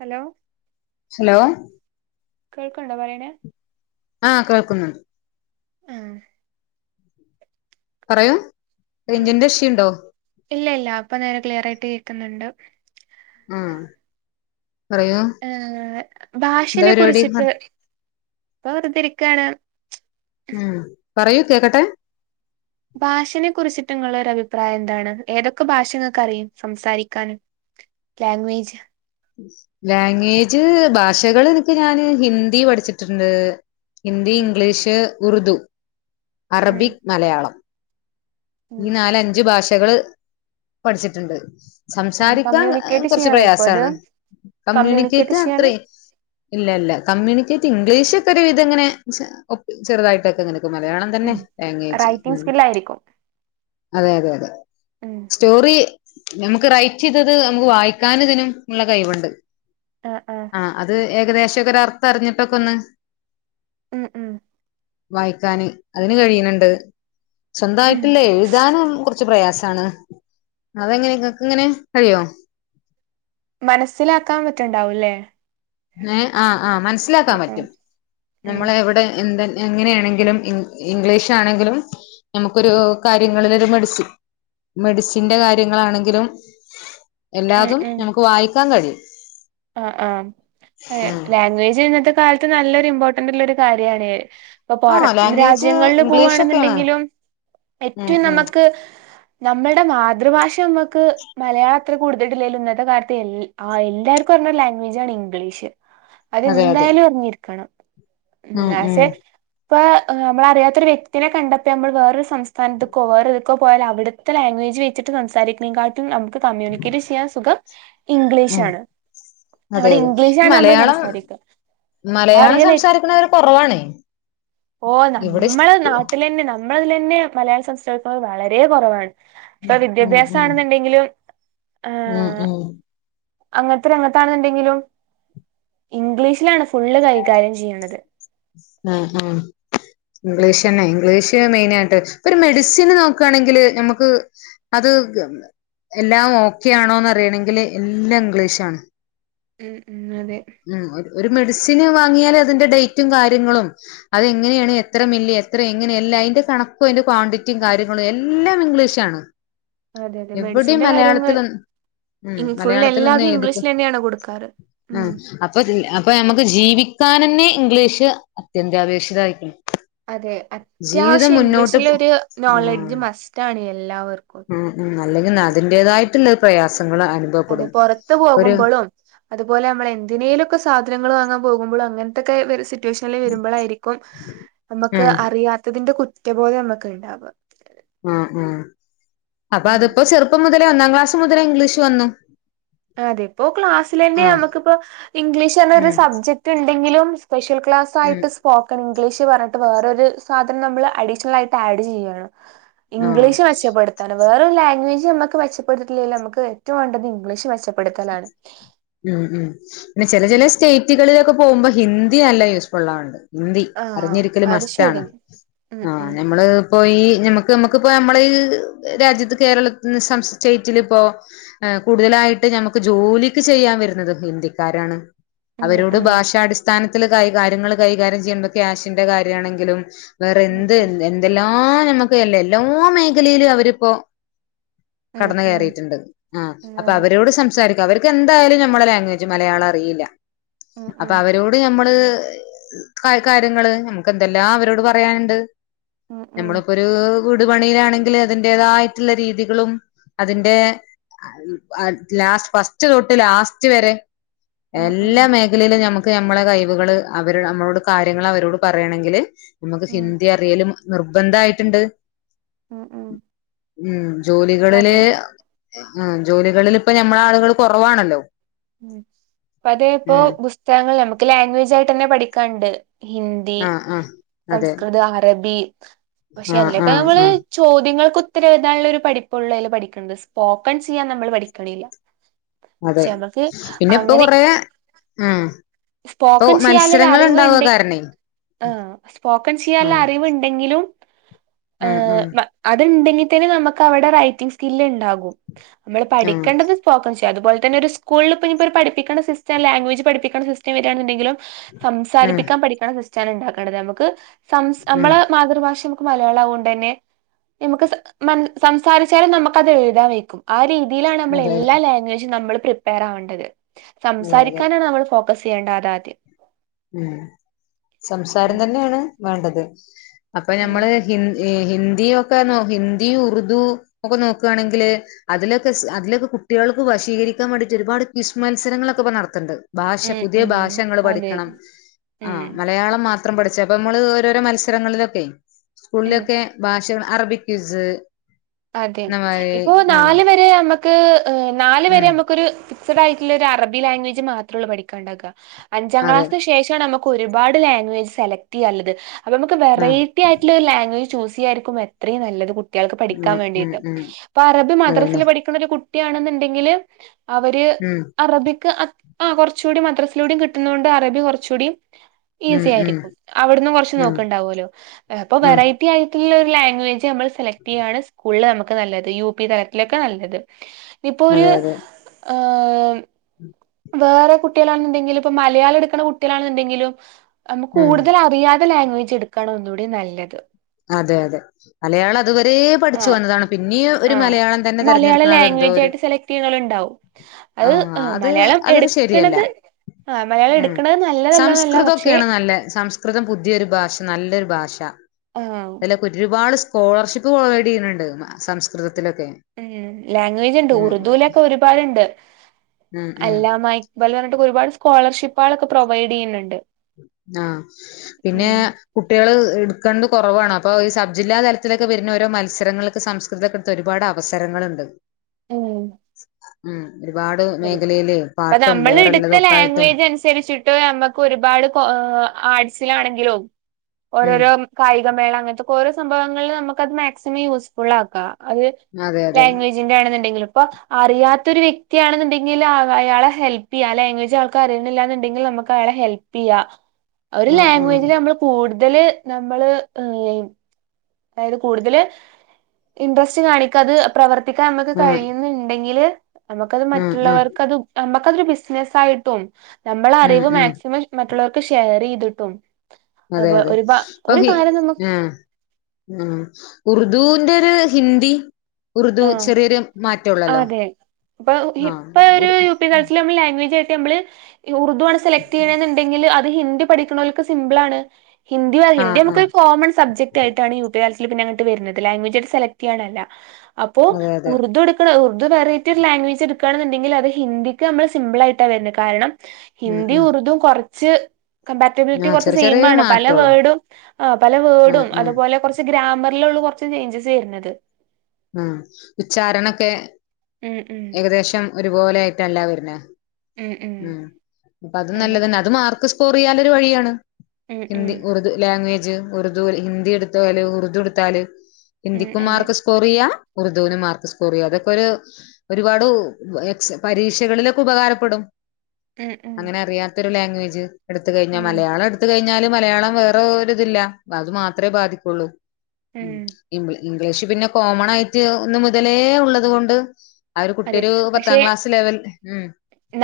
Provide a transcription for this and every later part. Hello hello കേൾക്ക്ണ്ടോ പറ്യണെ ആഹ് കേൾക്ക്ന്നുണ്ട് ആഹ് പറയൂ ആഹ് റേഞ്ചിന്റെ ഇഷ്യുണ്ടോ ഇല്ല ഇല്ല അപ്പൊ നേരെ ക്ലിയർ ആയിട്ട് കേക്ക് ക്കുന്ന്ണ്ട് ആഹ് പറയൂ ഏഹ് എന്താ ഭാഷനെ പരിപാടി ഇന്ന് കുറിച്ചിട്ട് ഇപ്പൊ വെറുതിരിക്കാണ് ഉം പറയൂ കേക്കട്ടെ. ഭാഷേനെ കുറിച്ചി ട്ടിങ്ങളൊരു അഭിപ്രായം എന്താണ് ഏതൊക്കെ ഭാഷ നിങ്ങൾക്ക് അറിയും സംസാരിക്കാനും ലാംഗ്വേജ്? ലാംഗ്വേജ് ഭാഷകൾ എനിക്ക് ഞാന് ഹിന്ദി പഠിച്ചിട്ടെണ്ട്. ഹിന്ദി, ഉം ഇംഗ്ലീഷ്. ഉറുദു. ഉം അറബിക്, മലയാളം. ഉം ഈ നാലഞ്ചു ഭാ ഷകള് പഠിച്ചിട്ടിണ്ട്. ഉം സംസാരിക്കാൻ ഏഹ് കമ്മ്യൂണിക്കേറ്റ് കുറച്ച് ചെയ്യാൻ വയ്ക്കോ അത് പ്രയാസാണ്. കമ്മ്യൂണിക്കേറ്റ് അത്ര ഇല്ല ഇല്ല കമ്മ്യൂണിക്കേ ഇംഗ്ലീഷ് ഒക്കെ ഒരു വിധം ഇങ്ങനെ ചെ ഒപ് ചെറുതായിട്ടൊ‌ക്കിങ്ങന ക്കെ മലയാളം തന്നെ ഉം ലാംഗ്വേജ് റൈറ്റിംഗ് ഉം. സ്കില്ലായിരിക്കും അതെ അതെ അതെ ഉം സ്റ്റോറീ ഞമ്മുക്ക് റൈറ്റ് ചെയ്തത് നമുക്ക് വായിക്കാനും ഇതിനും ഉള്ള കഴിവെണ്ട്. ആഹ് ആഹ് ഏകദേശൊക്കെ ഒരർത്ഥം അറിഞ്ഞിട്ടൊക്കെ ഒന്ന്. ഉം ഉം വായിക്കാന് അതിന് കഴിയണെണ്ട് സ്വന്ത ഉം ഇല്ലേ എഴുതാനും കുറച്ച് പ്രയാസ താണ് അതെങ്ങനെ ഇങ്ങക്ക് എങ്ങനെ കഴിയോ? മനസ്സിലാക്കാൻ പറ്റാണ്ടാവൂല്ലേ ഏഹ് ആഹ് ആ മനസ്സിലാക്കാൻ പറ്റും ഉം നമ്മളെവിടെ ഇണ്ടെൻ എങ്ങനേണെങ്കിലും ഇൻ ഇംഗ്ലീഷാണെങ്കിലും നമുക്കൊരു കാര്യങ്ങളിലൊരു മെഡിസി മെഡിസിന്റെ കാര്യങ്ങളാണെങ്കിലും ഉം എല്ലാതും ഉം ഞമുക്ക് വായിക്കാൻ കഴിയും. ആഹ് ആഹ് അതെ ഉം ലാംഗ്വേജ് ഇന്നത്തെ കാലത്ത് നല്ലൊരു ഇമ്പോർട്ടന്റുള്ളൊരു കാര്യാണ്. ഇപ്പൊ ആഹ് പൊറം ലാംഗ്വേജ് രാജ്യങ്ങളിള് ഇംഗ്ലീഷൊക്കെയാണ് പോവാണന്നെണ്ടെങ്കിലും ഉം ഏറ്റവും ഉം നമുക്ക് നമ്മളുടെ മാതൃഭാഷ നമ്മക്ക് മലയാളത്ര കൂടുത്തട്ടില്ലേലും ഇന്നത്തെ കാലത്ത് എ അ എല്ലാർ ക്കറിഞ്ഞ ലാംഗ്വേജാണ് ഇംഗ്ലീഷ്. അതെ അതെ അതെന്തായാലും അറിഞ്ഞിരിക്കണം ഇം ഉം ഉം ആസ് എ ഇപ്പ നമ്മളറിയാത്ത ഒര് വ്യക്തിനെ കണ്ടപ്പോ നമ്മള് വേറൊരു സംസ് [unintelligible] ഒക്കെ പോയാല് അവിടുത്തെ ലാംഗ്വേജ് വച്ചിട്ട് സംസാരിക്ക്നെ ക്കാട്ടും നമു ക്ക് കമ്യൂണിക്കേറ്റ് ചെയ്യാൻ സുഖം ഉം ഇംഗ്ലീഷാണ്. അതെ അവിടെ അതെ ഇംഗ്ലീഷാണ് നമ്മൾ മലയാളം സംസാരിക്കുക മലയാളം അറിയൽ സംസാരിക്ക്ണവര് കൊറവാണ്. ഓ ഇവിടെ നമ്മളെ ഇ നാട്ടിലന്നെ നമ്മളതിലന്നെ മലയാളം സംസാരിക്കുന്നവര് വളരെ കൊ റവാണ്. ഇപ്പൊ ഉം വിദ്യാഭ്യാസ ഉം ആണെന്നുണ്ടെങ്കിലും ആ ഉം ഉം അങ്ങ ഇത്ര അംഗത്താണെന്നുണ്ടെങ്കിലും ഇംഗ്ലീഷ്ലാണ് ഫുള്ള് കൈകാര്യം ചെയ്യണത്. ആഹ് ആഹ് ഇംഗ്ലീഷന്നെ ഇംഗ്ലീഷ് മെയിനായിട്ട് ഒരു മെഡിസിന് നോക്കാണെങ്കില് നമ്മുക്ക് അത് എല്ലാം ഓക്കെ ആണോന്ന് അറിയണങ്കില് എല്ലാം ഇംഗ്ലീഷാണ്. ഉം ഉം അതെ മ് ഒര് ഒരു മെഡിസിന് വാങ്ങിയാല് അതിൻ്റെ ഡേറ്റും കാര്യങ്ങളും അതെങ്ങനെയാണ് എത്രമില്ലി എത്ര എങ്ങനെ എല്ലാം അതിൻ്റെ കണക്കും അതിൻ്റെ ക്വാണ്ടിറ്റിയും കാര്യങ്ങളും എല്ലാം ഇംഗ്ലീഷാണ്. അതെ അതെ എവിടെയും മെഡിസിന്റെ കാര്യങ്ങൾ മലയാളത്തിലൊ ഉം ഇം ഫുൾ മലയാളത്തിലൊന്നും എല്ലാതും എഴുതി ഇംഗ്ലീഷിൽ തന്നെയാണ് കൊടുക്കാറ്. ഉം ആഹ് അപ്പ അപ്പ നമ്മക്ക് ജീവിക്കാൻ നന്നെ ഇംഗ്ലീഷ് അത്യന്താപേക്ഷിതായിരിക്കും. അതെ ജീവിതം അത്യാവശ്യം മുന്നോട്ട് ഇംഗ്ലീഷിലൊരു ആഹ് നോളജ് മസ്റ്റ് ആണ് എല്ലാവർക്കും. പ്രയാസ അതെ പൊറത്ത് പോക്മ്പളും അത് അതുപോലെമ്മള് എന്തിനേലൊക്കെ സാധനങ്ങള് വാങ്ങാൻ പോകുമ്പോളും അങ്ങൻ ത്തെക്കെ വേറെ സ് ട്യൂഷൻല് വരുമ്പോളായിരിക്കും നമുക്ക് ഉം അറിയാത്തതിന്റെ കുറ്റ മറ്റേ പോലെ നമ്മക്ക് ഉണ്ടാവ. ആഹ് ആഹ് അപ്പ ഉം അതിപ്പ ചെറുപ്പം മുതൽ ലെ ഒന്നാം ക്ലാസ്സ്‌ മുതലെ ഇംഗ്ലീഷ് വന്നു. അതെ ഇപ്പോ ക്ലാസ്സിലന്നെ ആഹ് നമ്മക്കിപ്പോ ഇംഗ്ലീഷ് എന്നൊരു ഉം സബ്ജക്ട് ഇണ് എന്തെങ്കിലും സ്പെഷ്യൽ ക്ലാസ് ഉം ആയി്ട്ട് സ്പോക്കൻ ഇം ഇംഗ്ലീഷ് പറഞ്ഞിട്ട് വേറൊരു സാധനം നമ്മള് അഡീഷണൽ ആയിട്ട് ആഡ് ചെയ്യാണ്. ആഹ് ഇംഗ്ലീഷ് മെച്ചപ്പെടുത്താനും വേറൊരു ലാംഗ്വേജ് നമ്മക്ക് മെച്ചപ്പെടുത്തിട്ടില്ലെലു നമ്മക്ക് ഏറ്റവും വാണ്ടത് ഇംഗ്ലീഷ് മെച് മ് മ് പിന്നെ ചെല ഉം ചെല സ്റ്റേറ്റ്കളിലൊക്കെ പോകുമ്പോ ഹിന്ദി നല്ല യൂസ്ഫുൾ ആൻണ്ട്. ഹിന്ദി ആഹ് അറിഞ്ഞിരിക്കല് അത് മസ്റ്റാണ്, ശരിയാണ് ഉം ആ ഉം ഞമ്മള് പോയി ഞമ്മ നമുക്കിപ്പോ നമ്മള് ഈ രാജ്യത്ത് കേരളത്തിന് സം സ്റ്റേറ്റിലിപ്പോ കൂടുതലായി ട്ട് ഞമ്മുക്ക് ജോലിക്ക് ചെയ്യാൻ വരുന്നത് ഹിന്ദിക്കാരാണ്. ഉം അവരോട് ഉം ഭാഷാടിസ്ഥാന ത്തില് കൈ കാര്യങ്ങള് കൈകാര്യം ചെയ്യുമ്പോ ക്യാഷിന്റെ കാര്യാണെങ്കിലും വേറെ ഉം എന്ത് എന്തെല്ലാം ആ ഞമ്മുക്ക് അല്ലേ എല്ലാ മേഖലയിലും അവരിപ്പോ കടന്ന് ഉം കയറിയിട്ടുണ്ട് അ അപ്പ ഉം അവര് സംസാരിക്കാം അവരിക്ക് എന്തായാലും നമ്മള ലാംഗ്വേജ് മലയാളം അറിയില്ല. ഉം ഉം അതെ ഉം ഉം അപ്പൊ ഉം അവരോട് ഞമ്മള് ക കാര്യങ്ങള് നമുക്ക് എന്തെല്ലാം അവരോട് പറയാനുണ്ട് ഉം ഉം നമ്മളിപ്പൊരൂ വീട് പണിയിലാണെങ്കിൽ അതിന്റെതായിട്ടുള്ള രീതികളും അതിന്റെ ആ ഇ [unintelligible] ലാസ്റ്റ് ഫസ്റ്റ് തൊട്ട് ലാസ്റ്റ് വരെ ഉം എല്ലാ മേഖലയിലും ഞമു ക്കെ നമ്മളെ കഴിവുകൾ അവര് അമ്മളോട് കാര്യങ്ങള് അവരോട് പറയണെങ്കിൽ നമുക്ക് ഉം സിന്ദി അറിയലും നിർബന്ധ ആയിട്ട്ണ്ട് ഉം ഉ ഉം ജോലികളില് ഉം ജോലികളിൽ ഇപ്പ ഞമ്മള ആളുകൾ കൊറവാണല്ലോ ഉം ഇപ്പതേ ഇപ്പോ പുസ്തകങ്ങൾ ഞമക്ക് ലാംഗ്വേജ് ആയ്ട്ടെന്നെ പഠിക്കാണ്ട് ഹിന്ദി ആഹ് ആഹ് അതെ സംസ്കൃത അറബി പക്ഷെ ആഹ് അതിലൊക്കെ ആഹ് നമ്മള് ആഹ് ചോദ്യങ്ങൾക്ക് ഉത്ത ഇത്തിരി എഴ്താൻള്ളരു പഠിപ്പുള്ളയ്ല് പഠിക്ക്ണ്ത് സ്പോക്കൺ ചെയ്യാൻ നമ്മൾ പഠിക്ക്ണില്ല അതെ പിന്നെ ഇപ്പൊ കൊറെ ഉം സ്പോക്കൺ ചെയ്യാൻല്ലൊരു അറിവ്ണ്ട് കാരണേ ആഹ് സ്പോക്കൺ ചെയ്യാല്ല ആഹ് അറിവുണ്ടെങ്കിലും ഉം ആഹ് ഉം ബ അത് ഇണ്ടെങ്കി ത്തിന് നമക്ക് അവടെ റൈറ്റിംഗ് സ്കില്ല് ഇണ്ടാകും നമ്മള് ആഹ് പഠിക്കേണ്ടത് സ്പോക്കൺസ് അതുപോലെ തന്നെ ഒരു സ്കുളിൽ ഇപ്പ ഇനി ഇപ്പൊരു പഠിപ്പിക്കണ സിസ്റ്റം ലാംഗ്വേജ് പഠിപ്പിക്കണ സിസ്റ്റം ഒക്കെ വരാന്നുണ്ടെങ്കിലും ഉം സംസാരിപ്പിക്കാൻ പഠിക്കണ സിസ് റ്റാണ് ഉണ്ടാക്കേണ്ടത് നമുക്ക് സംസ് ഉം നമ്മളെ മാതൃഭാഷ മലയാളം ആവോണ്ട് തന്നെ നമുക്ക് സംസാരിച്ചാലും നമുക്കത് എഴുതാൻ വെയ്ക്കും ആ രീതി ഇന്ത്യയിലാണ് നമ്മൾ അതെ അതെ എല്ലാ ലാംഗ്വേജും നമ്മൾ പ്രിപ്പയർ ആവേണ്ടത് അതെ അതെ സംസാരിക്കാനാണ് നമ്മള് ഫോ ക്കസ് ചെയ്യേണ്ടതാദ്യം ഉം സംസാരം തന്നെയാണ് വേണ്ടത് അപ്പൊ ഉം നമ്മള് ഹിന് ഏ ഹിന്ദ ഇ ഒക്കെ നോ ഹിന്ദി, ഉറുദു ഒക്കെ നോക്കുയാണെങ്കില് അതിലൊക്കെ സ് അതിലൊക്കെ കുട്ടികൾക്ക് വശീകരിക്കാൻ വേണ്ടിയിട്ട് ഒരുപാട് ക്വിസ് മത്സരങ്ങളൊക്കെ ഇപ്പം നടത്തുണ്ട്. ഭാഷ ഉം പുതിയ ഉം ഭാഷ ഇങ്ങള് അതെ പഠിക്കണം. ഉം ആഹ് മലയാളം മാ ത്രം പഠിച്ചു അപ്പ നമ്മള് ഓരോരോ മത്സരങ്ങളിലൊക്കെയ് ഉം സ്കൂളിലൊക്കെ ഭാഷ അറബി ക്വിസ് അതെ എന്നമാരി ഇപ്പോ ആഹ് നാല് വരെ നമ്മ ക്ക് ഏ നാല് വരെ ഉം നമ്മക്കൊരു ക്സഡായിട്ടുള്ളൊരു അറബി ലാംഗ്വേജ് മാത്രേള്ളൂ പഠിക്കണ്ടാക. അഞ്ചാം അതെ ക്ലാസിന് ശേഷം ആണ് നമ്മ ക്ക് ഒരുപാട് ലാംഗ്വേജ് സെലക്ട് ചെയ്യാനിള്ളത്. അപ്പ നമുക്ക് ആഹ് വെറൈറ്റി ആയിട്ടുള്ള ഒരു ലാംഗ്വജ് ചൂസ് ചെയ്യായിരിക്കും എത്രയും നല്ലത് കുട്ട്യാ ക്കാൻ ഉം ഉം വേണ്ടീട്ട് ഉം അപ്പ അറബി അതന്നെ മദ്രാസില് പഠിക്കണ ഒരു കുട് ട്ടി ആണെന്ന്ണ്ടെങ്കില് അവര് ഉം അറബിക്ക് അ ആഹ് കുറച്ചുകൂടി മദ്രാസിലൂടെയും കിട്ടുന്നോണ്ട് അറബി കൊറച്ചുകൂടിം ഉം ഈസി ഉം ആയിരിക്കും, അവിടന്ന് കൊറച്ച് ഉം നോക്കണ്ടാവുല്ലോ എഹ് അപ്പോ ഉം വെറൈറ്റി ആയിട്ടുള്ള ഒ ലാംഗ്വേ ഇത് നമ്മൾ സെലക്ട് ചെയ്യാണ് സ് ഉള്ള് നമുക്ക് നല്ലത് യു പി തലത്തിലൊക്കെ നല്ലത് ഇപ്പോ ഒര് ആഹ് ഉം ഉം വേറെ കുട്ട്യേളാണ് ന്ന്ണ്ടെങ്കിലും ഇപ്പൊ മലയാളം ഇട്ക്ക്ണ കുട്ട്യേളാണ് ണെന്ന്ണ്ടെങ്കിലും നമുക്ക് ഉം കൂടുതൽ അറിയാത ലാംഗ്വ ഇടുക്കാണ് ഒന്നൂടി നല്ലത് അതെ അതെ മലയാളം അതുവരേ പ് പഠിച്ചു ആഹ് വന്നതാണ് പിന്നീ ഒര് ആഹ് മലയാളം തന്നെ മലയാളം തെരെഞ്ഞെടുക്ക്ണ അതെന്തോ ലാംഗ്വേജ് ഒര് ആയിട്ട് സെലക്ട് ചെയ്യണോലുണ്ടാവും അത് ആഹ് അത് മലയാളം അത് ഒരു ശരിയല്ല. എടുക്കണത് ആഹ് മലയാളം ഉം എടുക്കണത് നല്ലതല്ലാന്നല്ല പക്ഷെ സംസ്കൃതൊക്കേണ് നല്ല സംസ്കൃതം പുതിയൊരു ഭാഷ നല്ലെരു ഭാഷ ആഹ് അതിലൊക്കെ ഒരുപാട് സ്കോളർഷിപ്പ് പ്രൊവൈഡ് ചെയ്യ്ണ് ണ്ട് സംസ്കൃത ഉം ലാംഗ്വേജ് ണ്ട് ഉറുദുലൊക്കെ ഒരുപാട്ണ്ട് ഉം ഉം അല്ല മായക്ബൽ പർഞ്ഞിട്ട് ഒരുപാട് സ്കോളർഷി പ്പാളൊക്കെ പ്രൊവൈഡെയ്യ്ന്ന്ണ്ട്. ആഹ് പിന്നെ കുട്ട്യാള് എ കണ്ട് കൊറവാണ് അപ്പോ ഈ സബ്ജില്ലാ തലത്തിലൊക്കെ വര്ന്ന ഓരോ മത്സരങ്ങൾക്ക് സംസ്കൃതക്കെടുത്ത് ഒരുപാട് അവസരങ്ങളുണ്ട്. ഉം ഉം ഒരുപാട് അതെ മേഖലയില് അപ്പൊ പാട്ടും വേറെല്ലതൊക്കെ ആയിട്ടും ടെ നമ്മുക്ക് ഒരുപാട് ആർട്സിലാണെങ്കിലും ഉം ഓരോരൊ കായി ഗമേള അങ്ങനത്തൊക്കെ ഓരോ സംഭവങ്ങളില് നമുക്കത് മാക്സിമം യൂസ്ഫുൾ ആക്കാം. അത് അതെ അതെ. ലാംഗ്വേജിന്റെ ആണെന്നുണ്ടെങ്കിലും. അപ്പൊ അറിയാത്തൊരു വ്യ ക്തിയാണെന്നുണ്ടെങ്കില് അയാളെ ഹെൽപെയ്യാലേ ലാംഗ്വേജ് അയാൾക്കറിയുന്നില്ലന്നുണ്ടെങ്കിൽ നമക്കയാളെ ഹെൽപെയ്യാ. ഒരു ആഹ് ലാംഗ്വേജില് ആഹ് ലമ്മൾ കൂടു ഇതില് നമ്മള് അതായത് കൂടുതൽ ഇൻട്രസ്റ്റിംഗ ആണിക്ക അത് പ്രവർ ത്തിക്കാംനമുക്ക് ആഹ് കഴിയുന്നുണ്ടെങ്കില് നമുക്കത് ആഹ് ആഹ് മറ്റുള്ളവർക്ക് അത് നമ അതൊരുബിസിനസ് ആയിട്ടും നമ്മള ഉം അറിവ് ഉം മാക്സിമം മറ്റുള്ളവർക്ക് ഷെയറീത് തിട്ടും അതെ അതെ അപ്പ ഹി നമുക്ക് ആഹ ഉ ഉർദുവിന്റെ ഒരു ഹിന്ദി ഉറുദു ആ ചെറിയൊരു മാറ്റൊള്ളല്ലോ അതെ ഇപ്പൊ ആഹ് ഇപ്പൊ ഒരു ഉർ യു പി കളസിൽ നമ്മള് ലാംഗ്വേജ് ആ മ്മൾ ഉർദു ആണ് സെക്ട് ചെയ്യണെന്നണ്ടെങ്കിൽ അ ത് ഹിന്ദി പഠിക്കുന്നവക്കക്ക് സിമ്പിൾ ആണ് ഹിന്ദി ഹിന്ദി ആഹ് നമുക്ക് ആഹ് കോൺ സബ്ജക് ആയിട്ടാണ് യു പി ൽ പിന്നെ അങ്ങട്ട് വരുന്നത് ലാംഗ്വേജ് സെലക്ട് ചെയ്യാനല്ല അപ്പോ അതെ അതെ ഉറുദ എടുക്കണ ഉ അത് വറൈറ്റി ലാംഗ്വേജ എടുക്കുകണുണ്ടങ്കിൽ അത് ഹിന്ദിക്ക് നമ്മൾ സിമ്പിൾ ആയിട്ട വരുന്നത് കാരണം ഉം ഹിന്ദിയും ഉം ഉറുദും കൊറ ചെ കമ്പാറ്റബിലിറ്റി ആഹ് കുറച്ച് ചെറിയ സെയിം ചെറിയ ആണ് പല മാറ്റൊള്ളു വേഡും പല ആഹ് വേർഡും ആഹ് അതുപോലെ കുറച്ച് ഗ്രാമർ യ് ലൊ ള്ളു കുറച്ച ചേഞ്ചസ് വരുന്നത് ആ ഉച്ചാരണൊക്കെ ഉം ഉം ഏകദേശം ഒരുപോലെ ആയിട്ടല്ലാ വരുന്ന ഉം അപ്പ അത് അതെ നല്ലതന്നെ അത് മാർക്ക് കൊറിയാന്റെരു വഴിയാണ് ഉം ഉം ഹിന്ദി ഉറുദു ലാംഗ്വേജ് ഉറുദു ഹിന്ദി എടുത്താല് ഉറുദു എടുത്താല് ഉം അതെ ഹിന്ദിക്കുംമാർക്ക് യാഹ് ഉർദുവിനും മാർക്ക് സ്കോറിയ അതൊക്കെ ഒരു ഒരുപാടു എകസ് പരീക്ഷകളിലൊക്കെ ഉപകാരപ്പെടും ഉം ഉം അങ്ങനെ അറിയാത്തൊരു ലാംഗ്വേജ് ജ്ജ് എടുത്ത് കഴിഞ്ഞാ ഉം മലയാളടുത്ത് കഴി കഴിഞ്ഞാല് മലയാളം വേറെ ഒര്തില്ല അത് മാത്രേ ബാധിക്കൊള്ളൂ. ഉം ഇമ്മ്ള് ഇംഗ്ലീഷ് പിന്ന കോമണായിട്ട് ഒന്ന് മുതലേ ഉള്ളത് കൊണ്ട് ആ ഒരു അതെ കുട്ടിയൊരു പക്ഷെ പത്താം ക്ലാസ് ലെവൽ ഉം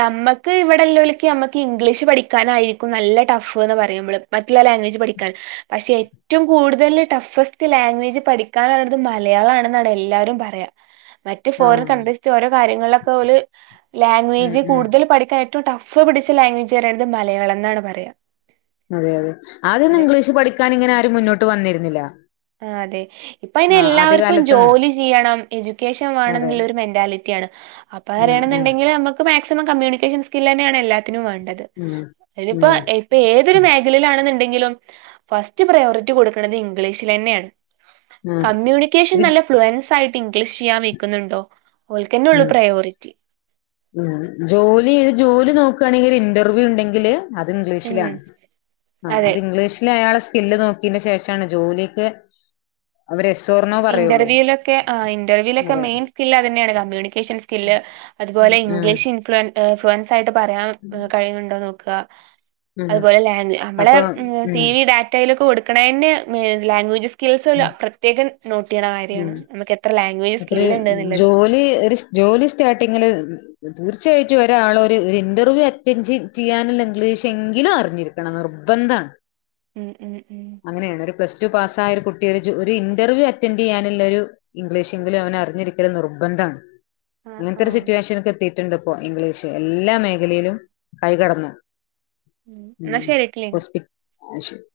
നമ്മക്ക് ഇവടെല്ലോല്ക്ക് നമ്മക്ക് ഇംഗ്ലീഷ് പഠി ക്കാനായിരിക്കും നല്ല ടഫ് എന്ന് പറയുമ്പൾ മറ്റുള്ള ലാംഗ്വേജ് പഠിക്കാൻ പക്ഷെ ഏറ്റവും കൂടുതൽ ടഫസ്റ്റ് ലാംഗ്വേജ് പഠിക്കാനുള്ളത് മലയാളം ആണെന്നാണ് എല്ലാരും പറ്യ. മറ്റ് ഫോറിൻ ആഹ് കൺട്രി ഒരോ കാര്യങ്ങൾലൊകെ ഓല് ഉം ലാഗ്വേജ് ഉം കൂടുതൽ പടിക്കാ ഏറ്റവും ടഫ് പിടിച്ച ലാംഗ്വേജ് പറ്യണത് മലയാളം എന്നാണ് പറയ അതെ അതെ ആദ്യൊന്നും ഇംഗ്ലീഷ് പഠിക്കാൻ ഇങ്ങനെ ആരും മുന്നോട്ട് വന്നിരി നില ആഹ് അതെ ഇപ്പ അയിനെ എല്ലാവർക്കും കാലത്തൊന്നും ജോലി ചെയ്യണം എജ്യുക്കേഷൻ വേണം അതെ എന്നുള്ളൊരു മെന്റാലിറ്റി ആണ് അപ്പൊ ഉം ഉം അറിയണെന്നുണ്ടെങ്കിൽ നമുക്ക് മാക്സി കമ്മ്യൂണിക്കേഷൻ സ്കില്ലെന്നേണ് എല്ലാ ത്തിനുവേണ്ടത് ഉം ഇതിപ്പോ ഉം എപ്പൊ ഏതൊരു മേഖലയിലാണ്ന്നുണ്ടെ ങ്കിലും ഫസ്റ്റ് പ്രയോറിറ്റി കൊടുക്ക്ണത് ഇംഗ്ലീഷ് ഇതിലെനേണ് ഉം കമ്മ്യൂണിക്കേഷൻ ഒരു നല്ല ഫ്ലുവൻസ് ആയിട്ട് ക്ലിഷ് യ്യാൻ വെക്കുന്നുണ്ടോ ഓല്ക്കെന്നെ ഒള്ളൂ ഉം പ്രയോറിറ്റി ഉം ജോലീത് ജോലി നോക്കാണെങ്കിൽ ഇന്റർവ്യൂ ഉണ്ടെങ്കില് അത് ഉം ഇംഗ്ലീഷിലാണ് ആഹ് അതെ അത് ഇംഗ്ലീഷില അയാള് സ്കില്ല് നോക്കീന്റെ ശേഷാണ് ജോലിക്ക് അവര് എസ് ഓർ നോ പറയുള്ളൂ ഇന്റർവ്യൂലൊക്കെ ആ ഇന്റർവ്യൂലൊക്കെ അതെ മെയിൻ സ്കില്ല് അതന്നെയാണ് കമ്മ്യൂണിക്കേഷൻ സ്കില്ല് അത് തുപോലെ ഉം ഇംഗ്ലീഷ് ഇൻഫ്ലുവൻ ഏഹ്ഫൺ വ്യക്തായിട്ട് പറയാൻ കയ്യിണ് ണ്ടോ നോ ക ഉം അതുപോലെ ലാങ് അമ്മളെ അപ്പൊ സി ഉം വി ഡാറ്റയിലൊക്കെ കൊടുക് ക്കണേന്നെ ലാംഗ്വേജസ് കിൽസുള്ള പ്രത്യേകൻ കുട്ട്യാളെ കാര്യാണ് നമ്മക്ക് എത്ര ലാംഗ്വേജ് അത്രി സ്കില്ല് ഉണ്ട്ന്നുള്ളത് ജോലി ഒരു ജോലി സ്റ്റാർട്ടിങ്ങില് തീർച്ചയായിട്ടും ഒരാള് ഒരു ഇന്റർവ്യൂ അറ്റൻഡ് ചെയ്യാനുള്ള ഇംഗ്ലീഷ് എങ്കിലും അറിഞ്ഞിരിക്കണം നിർബന്ധാണ് ഉം ഉം ഉം അങ്ങനെയാണ് ഒരു പ്ലസ് ടു പാസ്സായ ഒരു കുട്ടി ഒരു ചോഒരു ഇന്റർവ്യൂ അറ്റൻഡ്യ്യാനുള്ളൊരു ഇംഗ്ലീഷ് എങ്കിലും അവന് അറിഞ്ഞിരിക്കല് നിർബന്ധാണ് ആ ആ അങ്ങൻത്തെ ഒരു സിറ്റുവേഷൻക്ക് എത്തി റ്റിണ്ട് പ്പോ ഇംഗ്ലീഷ് എല്ലാ മേഖലയിലും കൈകടന്ന് എന്നാ ശരീട്ട് ലീ ആഹ് ശരി